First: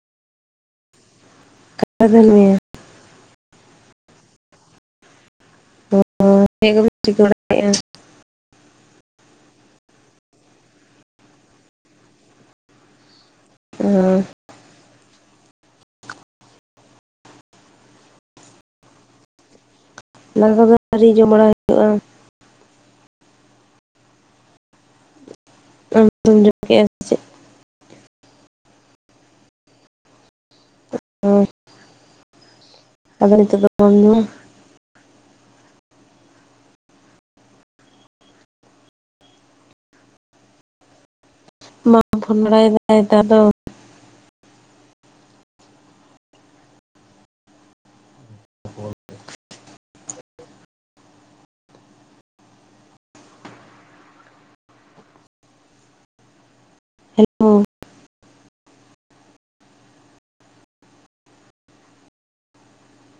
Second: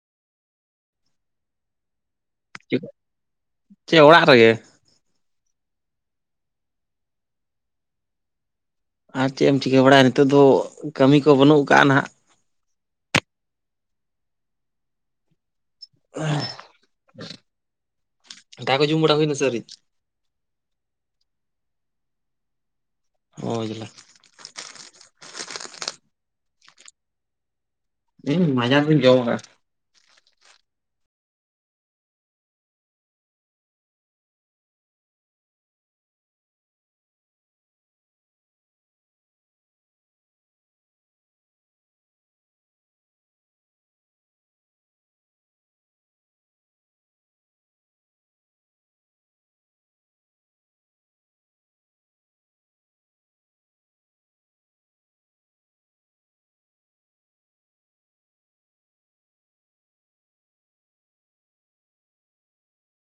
ᱠᱟᱛᱷᱟ ᱠᱟᱱ ᱜᱮᱭᱟ ᱪᱮᱫ ᱚᱲᱟᱜ ᱨᱮ ᱪᱮᱫ ᱠᱚᱯᱮ ᱪᱤᱠᱟᱹ ᱵᱟᱲᱟᱭᱮᱫᱼᱟ? ᱟᱨ ᱪᱮᱫ ᱮᱢ ᱪᱤᱠᱟᱹ ᱵᱟᱲᱟᱭᱟ ᱱᱤᱛᱚᱜ ᱫᱚ ᱠᱟᱹᱢᱤ ᱠᱚ ᱵᱟᱹᱱᱩᱜ ᱟᱠᱟᱜᱼᱟ ᱱᱟᱦᱟᱜ ᱚ ᱫᱟᱠᱚ ᱠᱚ ᱡᱚᱢ ᱵᱟᱲᱟ ᱦᱩᱭᱱᱟ ᱥᱮ ᱟ. ᱣᱨᱤ? ᱫᱟᱠᱟ ᱫᱚ ᱟ. ᱣᱨᱤ ᱡᱚᱢ ᱵᱟᱲᱟ ᱦᱩᱭᱩᱜᱼᱟ ᱚ ᱡᱟᱞᱟ ᱟᱢ ᱫᱚᱢ ᱡᱚᱢ ᱠᱮᱫ ᱟ ᱥᱮᱪᱮᱫ? ᱤᱧ ᱢᱟᱡᱟᱱ ᱫᱚᱧ ᱡᱚᱢ ᱠᱟᱜ ᱟ ᱚ ᱟᱫᱚ ᱱᱤᱛᱟᱜ ᱫᱚ ᱵᱟᱢ ᱡᱚᱢᱟ? ᱵᱟᱢ ᱯᱷᱳᱱ ᱵᱟᱲᱟᱭ ᱫᱟᱭ ᱛᱚ ᱟᱫᱚ ᱦᱮᱞᱳ